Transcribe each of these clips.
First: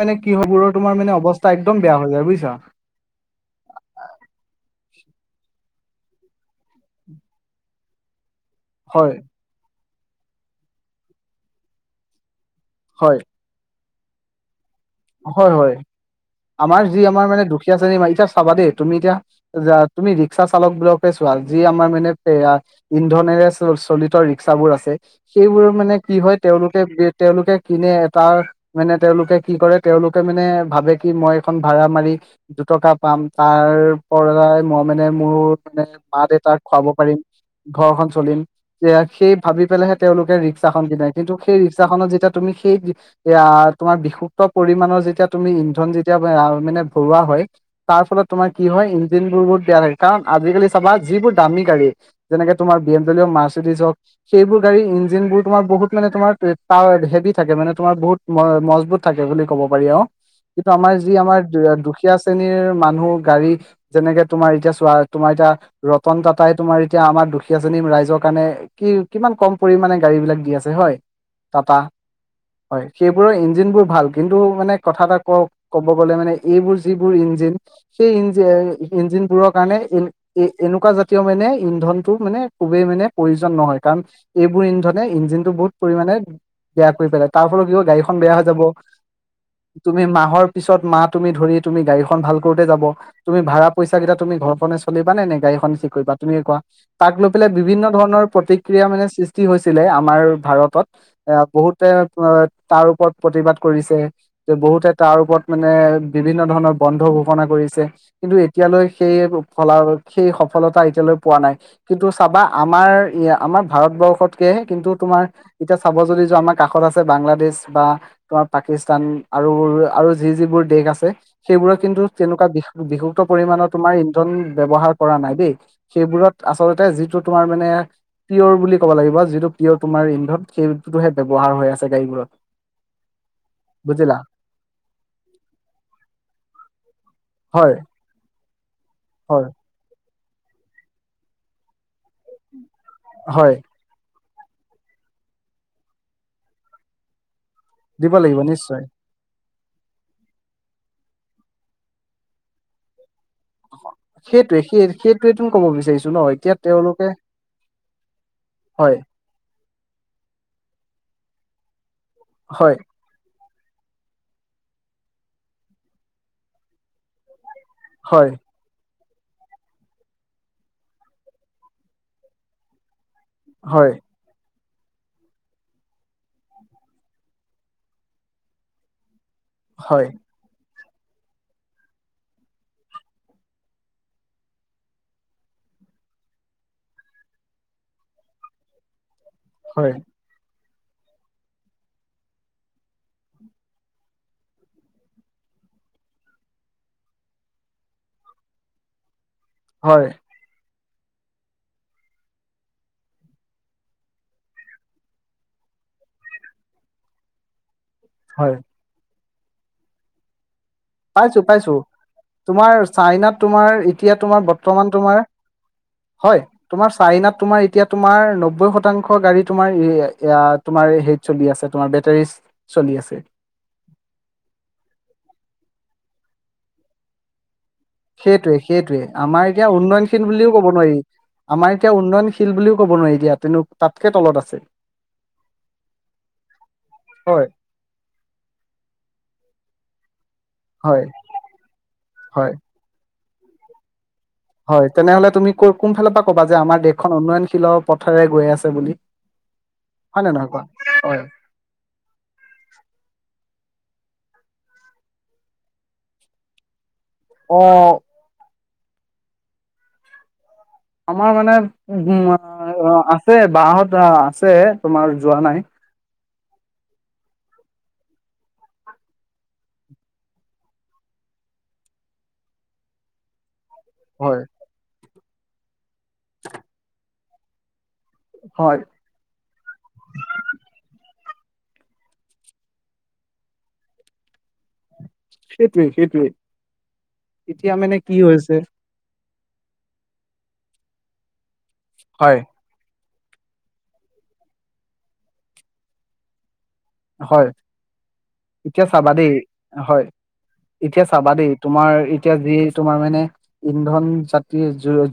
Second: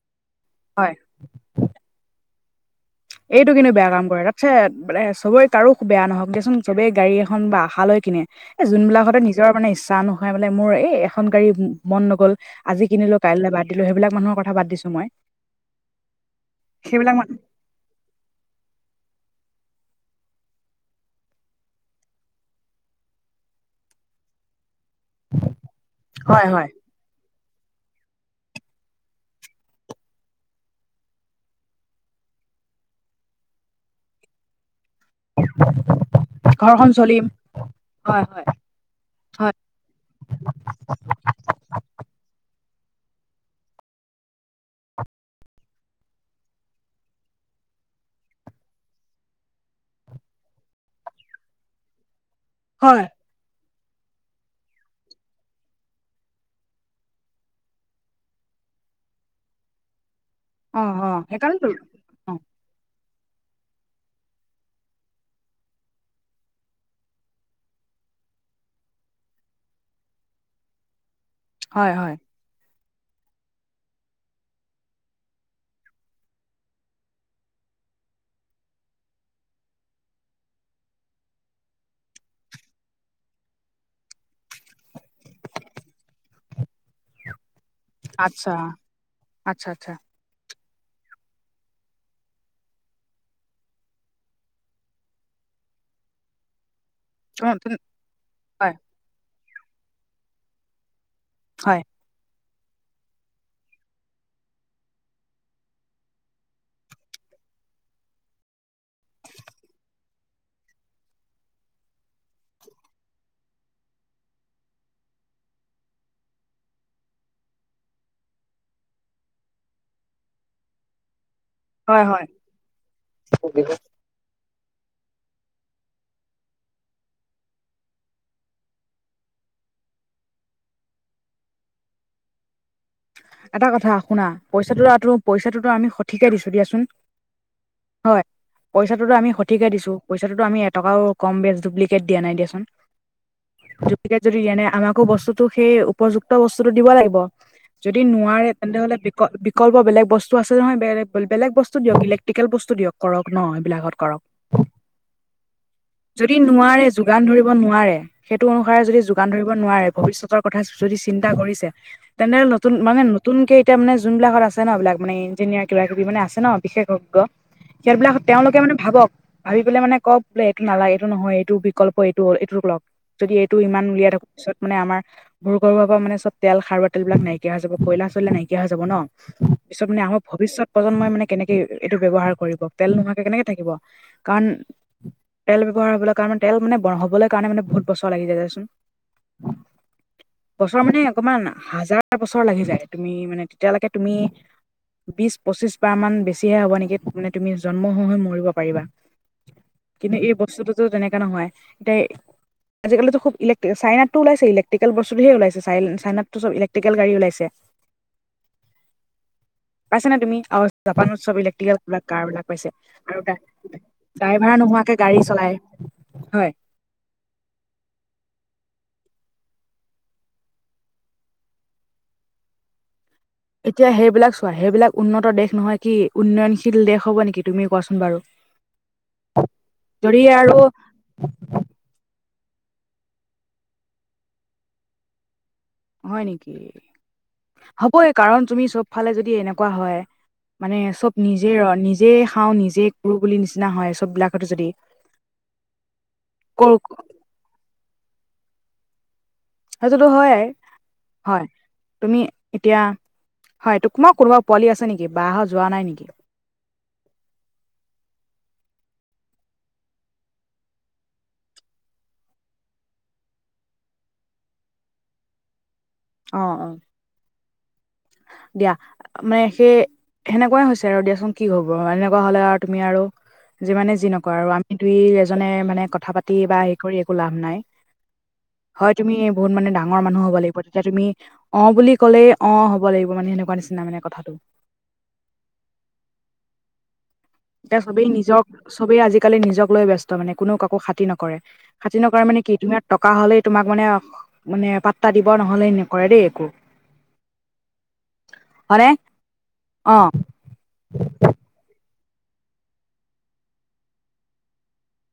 মানে কি হব হয় তোমাৰ মানে অৱস্থা একদম বেয়া হৈ যায় বুইছা? এইটো কিন্তু বেয়া কাম কৰে, তাতছে বালে চবেই কাৰো বেয়া নহওক দিয়াচোন চবেই গাড়ী এখন বা আশালৈ কিনে। এ হয় যোনবিলাকতে নিজৰ মানে ইচ্ছা নোহয় মানে মোৰ এই এখন গাড়ী মন নগ'ল আজি কিনিলো হয় কাইলৈ বাদ দিলো সেইবিলাক মানুহৰ কথা বাদ দিছো মই। হয় হয়, আমাৰ যি সেইবিলাক আমাৰ মান মানে দুখীয়া শ্ৰেণী মান এতিয়া চাবা দেই তুমি এতিয়া যা তুমি ৰিক্সা চালকবিলাককে চোৱা, যি আমাৰ মানে সেয়া ইন্ধনেৰে চ চলিত ৰিক্সাবোৰ আছে। সেইবোৰ মানে কি হয় তেওঁলোকে-তেওঁলোকে কিনে এটাৰ মানে তেওঁলোকে কি কৰে তেওঁলোকে মানে ভাবে কি মই এখন ভাড়া মাৰি দুটকা পাম, তাৰ পৰাই মই মানে মোৰ মানে মা-দেউতাক খুৱাব ঘৰখন পাৰিম, চলিম ঘৰখন হয় চলিম। হয় যে সেই হয় ভাবি পেলাইহে তেওঁলোকে ৰিক্সাখন কিনাই, কিন্তু সেই ৰিক্সাখনত যেতিয়া তুমি সেই এয়া তোমাৰ বিষুক্ত পৰিমাণৰ যেতিয়া তুমি ইন্ধন যেতিয়া আ মানে ভৰোৱা হয় তাৰ ফলত তোমাৰ কি হয়, ইঞ্জিনবোৰ বহুত বেয়া লাগে কাৰণ আজিকালি চাবা যিবোৰ দামী গাড়ী যেনেকে তোমাৰ বি এম হয় দাব্লিও, মাৰ্চিডিছ হওক সেইবোৰ গাড়ী ইঞ্জিনবোৰ তোমাৰ বহুত মানে তোমাৰ পাৱ হেভি থাকে মানে তোমাৰ বহুত ম মজবুত থাকে বুলি ক'ব পাৰি আৰু কিন্তু অ আমাৰ অ যি আমাৰ দু সেইকাৰণেতো দুখীয়া অ শ্ৰেণীৰ মানুহ গাড়ী যেনেকে তোমাৰ এতিয়া চোৱা, তোমাৰ এতিয়া ৰতন টাটাই তোমাৰ এতিয়া আমাৰ দুখীয়া শ্ৰেণী ৰাইজৰ কাৰণে কি কিমান কম পৰিমানে গাড়ীবিলাক দি আছে হয় টাটা হয় হয় হয়, সেইবোৰৰ ইঞ্জিনবোৰ ভাল কিন্তু মানে কথা এটা কওক ক'ব গ'লে মানে এইবোৰ যিবোৰ ইঞ্জিন সেই ইঞ্জ ইঞ্জিনবোৰৰ কাৰণে ই এই এনেকুৱা জাতীয় মানে ইন্ধনটো মানে খুবেই মানে প্ৰয়োজন নহয় কাৰণ এইবোৰ ইন্ধনে ইঞ্জিনটো বহুত পৰিমাণে বেয়া কৰি পেলায়, তাৰ ফলত কি হ'ব গাড়ীখন বেয়া হৈ আচ্ছা যাব। আচ্ছা আচ্ছা তুমি মাহৰ পিছত মাহ তুমি ধৰি তুমি গাড়ীখন ভাল কৰোঁতে যাব। তুমি ভাড়া পইছাকেইটা তুমি ঘৰখনে চলিবা নে গাড়ীখনে ঠিক কৰিবা তুমি কোৱা? তাক লৈ অ পেলাই তেন- বিভিন্ন ধৰণৰ হয় প্ৰতিক্ৰিয়া মানে সৃষ্টি হৈছিলে আমাৰ ভাৰতত। এয়া হয় বহুতে আ তাৰ ওপৰত প্ৰতিবাদ কৰিছে তে, বহুতে তাৰ ওপৰত মানে বিভিন্ন ধৰণৰ বন্ধ ঘোষণা কৰিছে। কিন্তু এতিয়ালৈ সেই ফলা সেই সফলতা এতিয়ালৈ পোৱা নাই। কিন্তু চাবা আমাৰ ইয়া আমাৰ ভাৰতবৰ্ষতকে কিন্তু তোমাৰ এতিয়া চাব যদি যোৱা আমাৰ কাষত আছে বাংলাদেশ বা তোমাৰ পাকিস্তান আৰু আৰু যি‌ যিবোৰ দেশ আছে সেইবোৰত হয় কিন্তু হয় তেনেকুৱা বিষুক্ত পৰিমাণৰ তোমাৰ ইন্ধন ব্যৱহাৰ কৰা নাই দেই, সেইবোৰত আচলতে যিটো তোমাৰ মানে পিয়ৰ বুলি ক'ব লাগিব, যিটো পিয়ৰ তোমাৰ ইন্ধত সেইটোহে ব্যৱহাৰ হৈ আছে গাড়ীবোৰত। এটা কথা বুজিলা শুনা পইচাটো-পইচাটোতো আমি সঠিকে দিছোঁ দিয়াচোন। হয় হয়, পইচাটো আমি হয় সঠিকে দিছোঁ পইচাটো আমি এটকাও কম বেছ ডুপ্লিকেট দিয়া নাই দিয়াচোন। হয়। যুক্তিকে যদি আনে আমাকো বস্তুটো সেই উপযুক্ত বস্তুটো দিব লাগিব। যদি দিব লাগিব নোৱাৰে তেনে নিশ্চয় হ'লে বিকল বিকল্প বেলেগ বস্তু আছে নহয় বেলেগ-বেলেগ বস্তু দিয়ক ইলেক্ট্ৰিকেল বস্তু দিয়ক। কৰক ন' এইবিলাকত কৰক, সেইটোৱে সেই সেইটোৱেতো ক'ব বিচাৰিছো ন যদি এতিয়া নোৱাৰে তেওঁলোকে যোগান ধৰিব নোৱাৰে সেইটো অনুসাৰে হয় যদি যোগান ধৰিব নোৱাৰে ভৱিষ্যতৰ কথা যদি চিন্তা কৰিছে। তেন্তে নতুন হয় মানে নতুনকে এতিয়া মানে যোনবিলাকত আছে ন' এইবিলাক মানে ইঞ্জিনিয়াৰ কিবা কিবি মানে আছে ন' বিশেষজ্ঞ সিহঁতবিলাক হয় তেওঁলোকে মানে ভাবক ভাবি পেলাই মানে কওক বোলে এইটো নালাগে এইটো নহয় এইটো বিকল্প এইটো হ'ল এইটোক লগ। যদি এইটো ইমান হয় উলিয়াই থাকোঁ, পিছত মানে আমাৰ ভূগৰ্ভৰ পৰা মানে চব তেল সাৰুৱা তেলবিলাক নাইকিয়া নাইকিয়া হৈ যাব কয়লা চৈলা নাইকিয়া হৈ যাব ন' পিছত মানে হয় আমাৰ ভৱিষ্যত প্ৰজন্মই মানে কেনেকে এইটো ব্যৱহাৰ কৰিব, তেল নোহোৱাকে কেনেকে থাকিব কাৰণ তেল ব্যৱহাৰ হ'বলৈ কাৰণে তেল মানে হ'বলৈ কাৰণে মানে বহুত বছৰ লাগি যায় দিয়াচোন। হয়। বছৰ মানে তোমাৰ হাজাৰ বছৰ লাগি যায় তুমি মানে তেতিয়ালৈকে তুমি বিশ পঁচিশ বাৰ মান বেছিহে হ'ব নেকি মানে তুমি জন্ম হৈ-হৈ মৰিব পাৰিবা। হয় কিন্তু এই বস্তুটোতো তেনেকা নহয়, তে আজিকালিতো খুব ইলেক্ট্ৰিল চাইনাটো ওলাইছে ইলেকট্ৰিকেল বস্তু ধেৰ ওলাইছে, চাই চাইনাতটো চব ইলেক্ট্ৰি ইলেক্ট্ৰিকেল গাড়ী ওলাইছে। হয়। পাইছে নাই তুমি? জাপানত চব পাইছো পাইছো ইলেক্ট্ৰিকেল কাৰ বিলাক পাইছে তোমাৰ আৰু চাইনাত তোমাৰ এতিয়া তোমাৰ ড্ৰাইভাৰ বৰ্তমান নোহোৱাকে তোমাৰ গাড়ী চলায়। হয়। তোমাৰ চাইনাত তোমাৰ এতিয়া তোমাৰ নব্বৈ শতাংশ গাড়ী তোমাৰ তোমাৰ হেৰ। চলি আছে, তোমাৰ বেটাৰী চলি আছে। এতিয়া সেইবিলাক চোৱা। সেইবিলাক উন্নত দেশ নহয় কি? উন্নয়নশীল দেশ হ'ব নেকি? তুমি কোৱাচোন বাৰু, সেইটোৱে সেইটোৱে আমাৰ এতিয়া যদি উন্নয়নশীল বুলিও আৰু কব নোৱাৰি। আমাৰ এতিয়া উন্নয়নশীল বুলিও ক'ব নোৱাৰি দিয়া। তেনে তাতকে তলত আছে। হয় নেকি? হয় হ'বই কাৰণ তুমি চব ফালে যদি এনেকুৱা হয় মানে হয় চব নিজে ৰ নিজেই খাওঁ হয় নিজেই কৰো বুলি নিচিনা হয় চববিলাক। হয়, তেনেহ'লে তুমি কৰ কোন ফালৰ পৰা ক'বা যে কৰ আমাৰ দেশখন উন্নয়নশীলৰ পথেৰে গৈ আছে বুলি? সেইটোতো হয় নে হয়ে নহয় কোৱা হয়। তুমি এতিয়া হয় তোমাৰ কোনোবা পোৱালি আছে নেকি? বাহঁত যোৱা নাই নেকি? অ আমাৰ মানে উ আছে বাহঁত আছে তোমাৰ যোৱা নাই। অ, অ। দিয়া মানে সেই সেনেকুৱাই হৈছে আৰু দিয়াচোন কি হ'ব? এনেকুৱা হ'লে আৰু তুমি আৰু যিমানে যি নকৰা হয় আৰু আমি দুই, এজনে মানে কথা পাতি বা হেৰি কৰি একো লাভ নাই। হয়। তুমি বহুত মানে ডাঙৰ মানুহ হ'ব লাগিব। তেতিয়া তুমি অ বুলি ক'লেই অ হ হ'ব লাগিব মানে সেনেকুৱা নিচিনা মানে কথাটো। সেইটোৱে সেইটোৱেই এতিয়া মানে চবেই কি নিজক হৈছে চবেই আজি-কালি নিজক লৈ ব্যস্ত মানে কোনোও কাকো খাতিৰ নকৰে। খাতিৰ নকৰে হয় মানে কি তোমাক টকা হ'লেই তোমাক মানে মানে পাত্তা দিব, নহ'লে নকৰে দেই একো। হয়, হয়নে? এতিয়া চাবা দেই। হয়। অ', এতিয়া চাবা দেই, তোমাৰ এতিয়া যি তোমাৰ মানে ইন্ধন যাতি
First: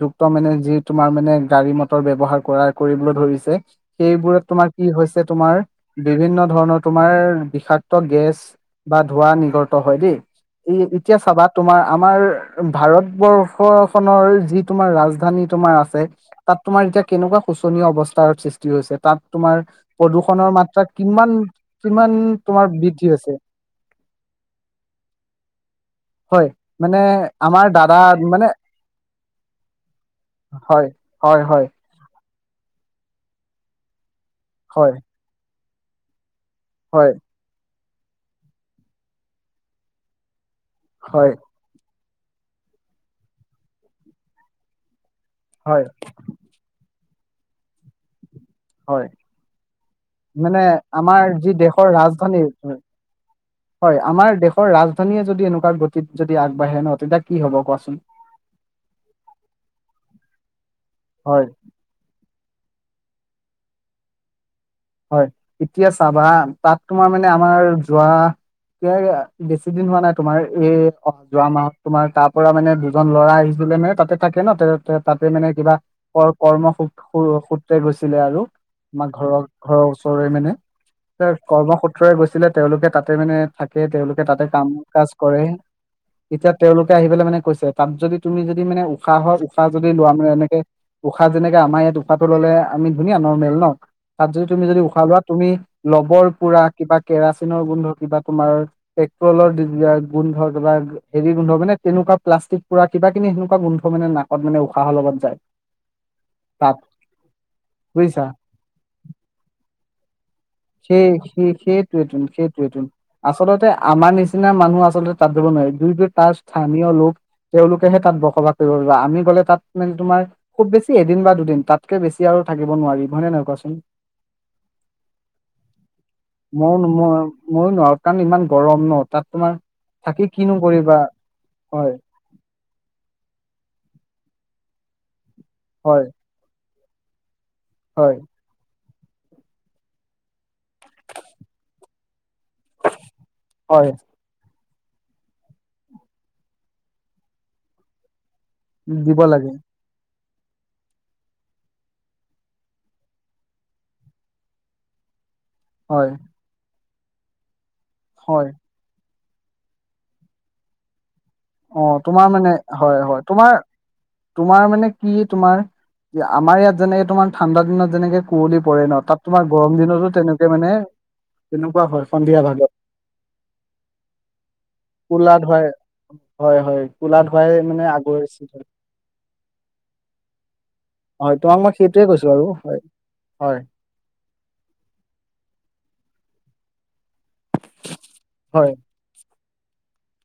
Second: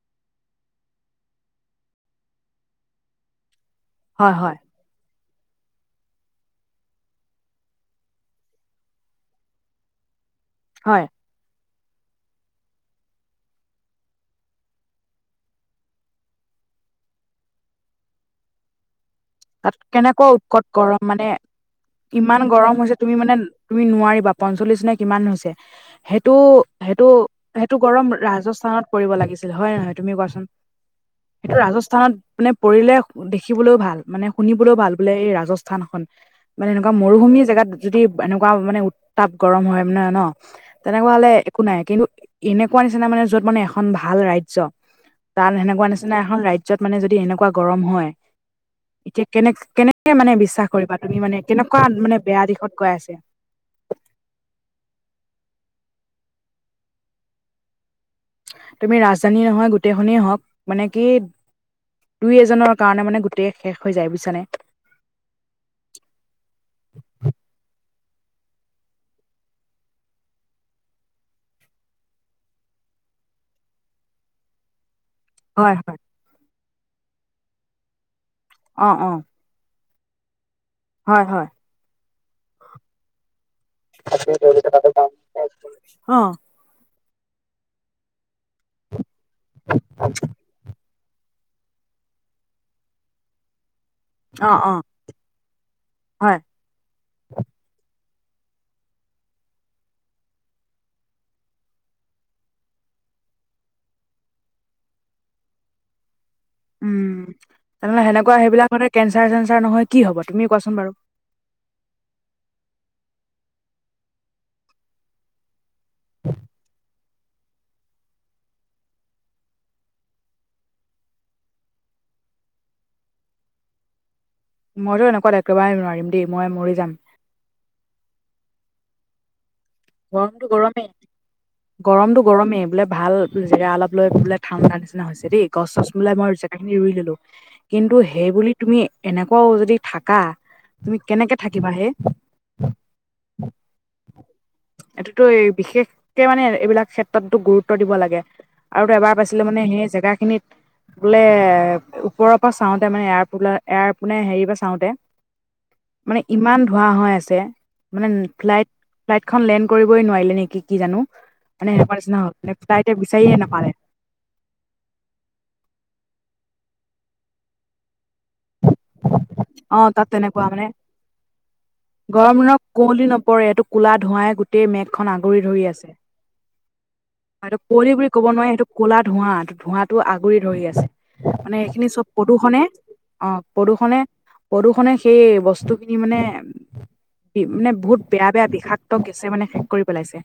যুক্ত মানে যি তোমাৰ মানে গাড়ী মটৰ ব্যৱহাৰ কৰাৰ কৰিবলৈ ধৰিছে হয়, সেইবোৰত হয়, তোমাৰ কি হৈছে তোমাৰ বিভিন্ন ধৰণৰ তোমাৰ বিষাক্ত গেছ বা ধোঁৱা নিগৰত হয় দেই। এই হয়। এতিয়া চাবা তোমাৰ আমাৰ ভাৰতবৰ্ষখনৰ যি তোমাৰ ৰাজধানী তোমাৰ আছে। তাত তোমাৰ এতিয়া কেনেকুৱা শোচনীয় অৱস্থাৰ সৃষ্টি হৈছে, তাত তোমাৰ কেনেকুৱা প্ৰদূষণৰ উৎকট মাত্ৰা গৰম মানে কিমান-কিমান ইমান গৰম তোমাৰ বৃদ্ধি তুমি মানে হৈছে। তুমি নোৱাৰিবা পঞ্চল্লিশ নে কিমান হৈছে। হয় মানে আমাৰ সেইটো-সেইটো-সেইটো দাদা গৰম মানে ৰাজস্থানত কৰিব লাগিছিল হয়ে নহয় তুমিও কোৱাচোন? হয়, হয়-হয়। তাত মানে পৰিলে দেখিবলৈও ভাল মানে শুনিবলৈও হয় ভাল বোলে এই ৰাজস্থানখন। মানে এনেকুৱা হয় মৰুভূমি জেগাত যদি এনেকুৱা মানে উত্তাপ গৰম হয় মানে ন? তেনেকুৱা হলে হয় একো নাই কিন্তু এনেকুৱা নিচিনা মানে যত মানে এখন ভাল ৰাজ্য। তাত হয় সেনেকুৱা নিচিনা এখন ৰাজ্যত মানে যদি এনেকুৱা গৰম হয়। হয় এতিয়া কেনে কেনেকে মানে বিশ্বাস কৰিবা তুমি আমাৰ মানে যি কেনেকুৱা দেশৰ মানে ৰাজধানী বেয়া দিশত গৈ আছে হয়, আমাৰ দেশৰ ৰাজধানীয়ে যদি এনেকুৱা গতিত যদি আগবাঢ়ে ন, তেতিয়া কি হব কোৱাচোন? তুমি ৰাজধানী নহয় গোটেই খনে হওঁক, মানে কি হয় দুই এজনৰ কাৰণে মানে গোটেই শেষ হৈ যায় বুইছানে? হয়। এতিয়া চাবা হা, তাত তোমাৰ মানে আমাৰ যোৱা এ বেছি দিন হোৱা নাই তোমাৰ এই অ, যোৱা মাহত তোমাৰ তাৰ পৰা মানে দুজন ল'ৰা আহিছিলে মানে তাতে থাকে ন তেৰত তে তাতে মানে কিবা হয় হয় কৰ কৰ্ম সূ সূত্ৰে গৈছিলে আৰু অ', আমাৰ অ', ঘৰৰ ঘৰৰ ওচৰৰে মানে হয় হয় কৰ্ম সূত্ৰৰে গৈছিলে তেওঁলোকে তাতে মানে থাকে তেওঁলোকে তাতে কাম কাজ কৰে অ', এতিয়া তেওঁলোকে আহি পেলে মানে কৈছে তাত যদি তুমি যদি মানে উশাহ হয় উশাহ যদি লোৱা মানে এনেকে উশাহ যেনেকে আমাৰ ইয়াত উশাহটো ললে আমি ধুনীয়া নৰ্মেল ন তাত যদি অ', তুমি অ', যদি উশাহ লোৱা তুমি লবৰ হয় পোৰা কিবা কেৰাচিনৰ গোন্ধ কিবা তোমাৰ পেট্ৰলৰ ডি গোন্ধ কিবা হেৰি গোন্ধ মানে তেনেকুৱা প্লাষ্টিক পুৰা কিবা কিনি সেনেকুৱা গোন্ধ মানে নাকত মানে উশাহৰ লগত যায় তাত উম তেনেহলে বুজিছা সেনেকুৱা সেইবিলাকতে কেঞ্চাৰ চেঞ্চাৰ নহয় কি হব তুমি কোৱাচোন বাৰু সেই সেই সেই সেইটোৱেটোন সেইটোৱেইটোন আচলতে আমাৰ নিচিনা মানুহ আচলতে তাত যাব নোৱাৰি যোনটো তাৰ স্থানীয় লোক তেওঁলোকেহে তাত বসবাস কৰিব পা আমি গ'লে তাত মানে তোমাৰ খুব বেছি এদিন বা দুদিন তাতকে বেছি আৰু থাকিব নোৱাৰিম হয় নে নহয় কোৱাচোন মইতো এনেকুৱাত একেবাৰে নোৱাৰিম দেই মই মৰি নোৱাৰো যাম ম মও নোৱাৰো কাৰণ ইমান গৰম ন তাত তোমাৰ থাকি গৰমটো কিনো গৰমে কৰিবা হয় গৰমটো গৰমে বোলে ভাল জেগা অলপ লৈ বোলে ঠাণ্ডা নিচিনা হৈছে দেই গছ চছ হয় বোলাই মই জেগা খিনি ৰুই ললো কিন্তু হয় সেইবুলি তুমি এনেকুৱাও যদি থাকা তুমি কেনেকে থাকিবা হেই হয় এইটোতো এই বিশেষকে মানে এইবিলাক ক্ষেত্ৰতো গুৰুত্ব দিব লাগে আৰু ত এবাৰ দিব পাইছিলো লাগে মানে সেই জেগাখিনিত বোলে ওপৰৰ পা চাওঁতে মানে এয়াৰ পোলাও এয়াৰ পোনে হেৰিৰ পা চাওঁতে হয় মানে ইমান ধোৱা হৈ আছে মানে হয় ফ্লাইট ফ্লাইটখন লেণ্ড কৰিবই নোৱাৰিলে নেকি কি জানো মানে অ সেনেকুৱা নিচিনা তোমাৰ হল মানে নে ফ্লাইটে হয় হয় বিচাৰিয়ে তোমাৰ নাপালে তোমাৰ মানে কি তোমাৰ, আমাৰ ইয়াত যেনেকে তোমাৰ ঠাণ্ডা দিনত যেনেকে কুঁৱলী পৰে ন তাত, তোমাৰ গৰম অ দিনতো তাত তেনেকে তেনেকুৱা মানে তেনেকুৱা হয় গৰম সন্ধিয়া ভাগত দিনত কুঁৱলি নপৰে এইটো কোলা ধোঁৱাই গোটেই মেঘখন কোলা আগুৰি ধৰি ধুৱাই আছে হয় হয় কোলা ধুৱা হয় এইটো কুঁৱলি বুলি ক'ব নোৱাৰি সেইটো কলা ধোঁৱা ধোঁৱাটো আগুৰি ধৰি আছে হয় তোমাক মানে মই এইখিনি সেইটোৱে চব কৈছো আৰু প্ৰদূষণে হয় অ হয় প্ৰদূষণে প্ৰদূষণে সেই বস্তুখিনি মানে মানে বহুত বেয়া বেয়া হয় বিষাদ দম গেছে মানে শেষ কৰি পেলাইছে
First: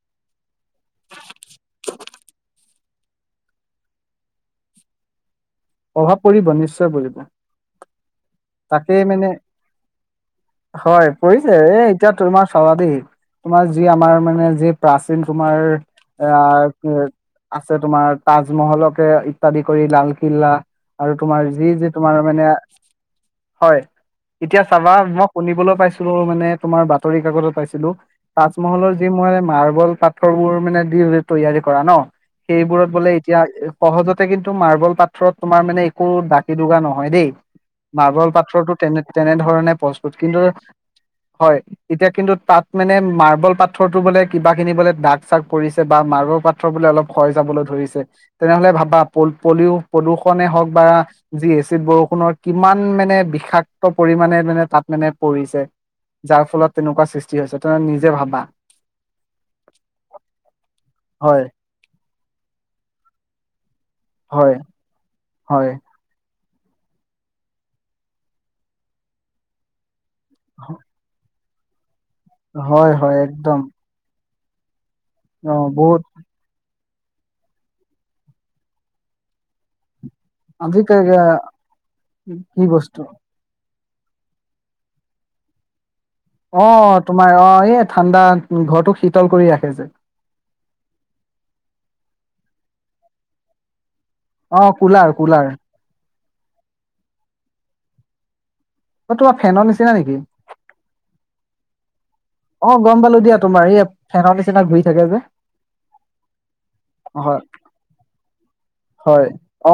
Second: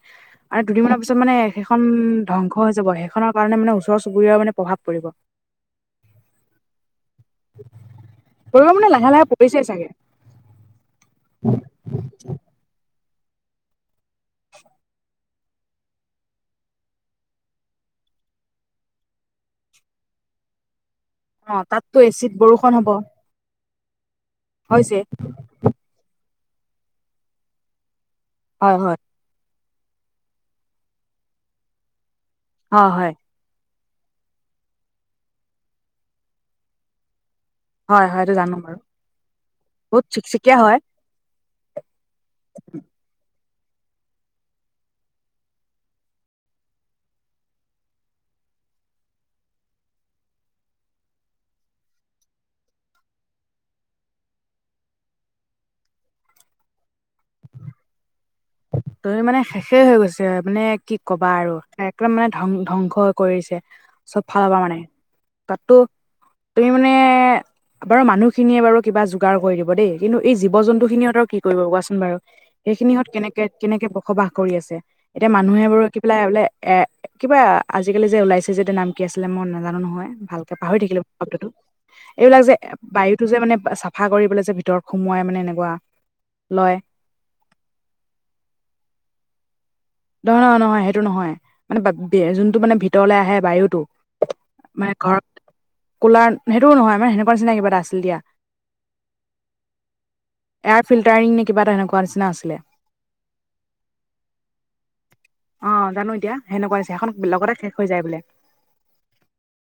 আৰে দুদিনমানৰ পিছত মানে সেইখন ধ্বংস হৈ যাব সেইখনৰ কাৰণে মানে ওচৰ চুবুৰীয়াৰ মানে প্ৰভাৱ পৰিব। প্ৰভাৱ পৰিব নিশ্চয় পৰিব, পৰিব তাকে লাহে লাহে মানে পৰিছেই চাগে হয় পৰিছে এ এতিয়া তোমাৰ চাবাবিক তোমাৰ যি আমাৰ মানে যি প্ৰাচীন তোমাৰ আহ আছে তোমাৰ তাজমহলকে ইত্যাদি কৰি লালকিল্লা আৰু তোমাৰ অ যি যি তাততো তোমাৰ এচিড মানে, বৰষুণ হব হয় এতিয়া চাবা হৈছে মই শুনিবলৈ পাইছিলো মানে তোমাৰ বাতৰি কাকতত পাইছিলো, হয় তাজমহলৰ হয় যি মোৰ মাৰ্বল পাথৰবোৰ মানে দি তৈয়াৰী কৰা ন সেইবোৰত হয় বোলে হয় এতিয়া সহজতে কিন্তু মাৰ্বল পাথ্ৰৰত তোমাৰ মানে একো দাকি দুগা নহয় দেই, হয় হয় মাৰ্বল এইটো জানো পাথৰতো বাৰু তেনে তেনেধৰণে বহুত প্ৰস্তুত কিন্তু চিকচিকীয়া হয় হয় এতিয়া কিন্তু তাত মানে মাৰ্বল পাথৰটো বোলে কিবা খিনি বোলে দাগ চাগ পৰিছে বা মাৰ্বল পাথ বোলে অলপ ক্ষয় যাবলৈ ধৰিছে তেনেহলে ভাবা পল পলিউ পলিউষণে হওক বা যি এচিড বৰষুণৰ কিমান মানে বিষাক্ত পৰিমাণে মানে তাত মানে পৰিছে, যাৰ ফলত তেনেকুৱা সৃষ্টি হৈছে ত নিজে ভাবা তুমি মানে শেষেই হৈ গৈছে মানে কি কবা হয় আৰু একদম মানে ধং ধ্বংস কৰিছে চব ফালৰ হয় পৰা মানে, হয় তাতো তুমি মানে বাৰু মানুহখিনিয়ে বাৰু কিবা যোগাৰ কৰি দিব দেই কিন্তু এই জীৱ জন্তু খিনিহঁতৰ কি কৰিব কোৱাচোন বাৰু হয় সেইখিনিহত হয় কেনেকে একদম এনেকে বসবাস কৰি আছে এতিয়া অ মানুহে বোৰ কি বহুত পেলাই বোলে এ কিবা আজিকালি যে ওলাইছে যেতিয়া নাম কি আছিলে মই নাজানো নহয় ভালকে পাহৰি আজি থাকিলো শব্দটো কি এইবিলাক যে বস্তু বায়ুতো যে মানে চা চাফা কৰি পেলাই যে ভিতৰত সোমোৱাই মানে এনেকুৱা অ লয় তোমাৰ অ এই ঠাণ্ডা ঘৰটোক শীতল কৰি ৰাখে যে নহয় নহ নহয় সেইটো নহয় মানে বে যোনটো মানে ভিতৰলে আহে বায়ুটো অ মানে কুলাৰ- ঘৰ কুলাৰ কুলাৰ সেইটোও নহয় মানে সেনেকুৱা নিচিনা কিবা এটা আছিল দিয়া অ তোমাৰ ফেনৰ নিচিনা নেকি এয়াৰ ফিল্টাৰিং নে কিবা এটা হেনেকুৱা নিচিনা আছিলে। অ গম পালো দিয়া তোমাৰ এই ফেনৰ নিচিনা ঘূৰি থাকে যে, অ জানো এতিয়া সেনেকুৱা আছে সেইখন হয় লগতে শেষ হৈ যায় বোলে হয়। অ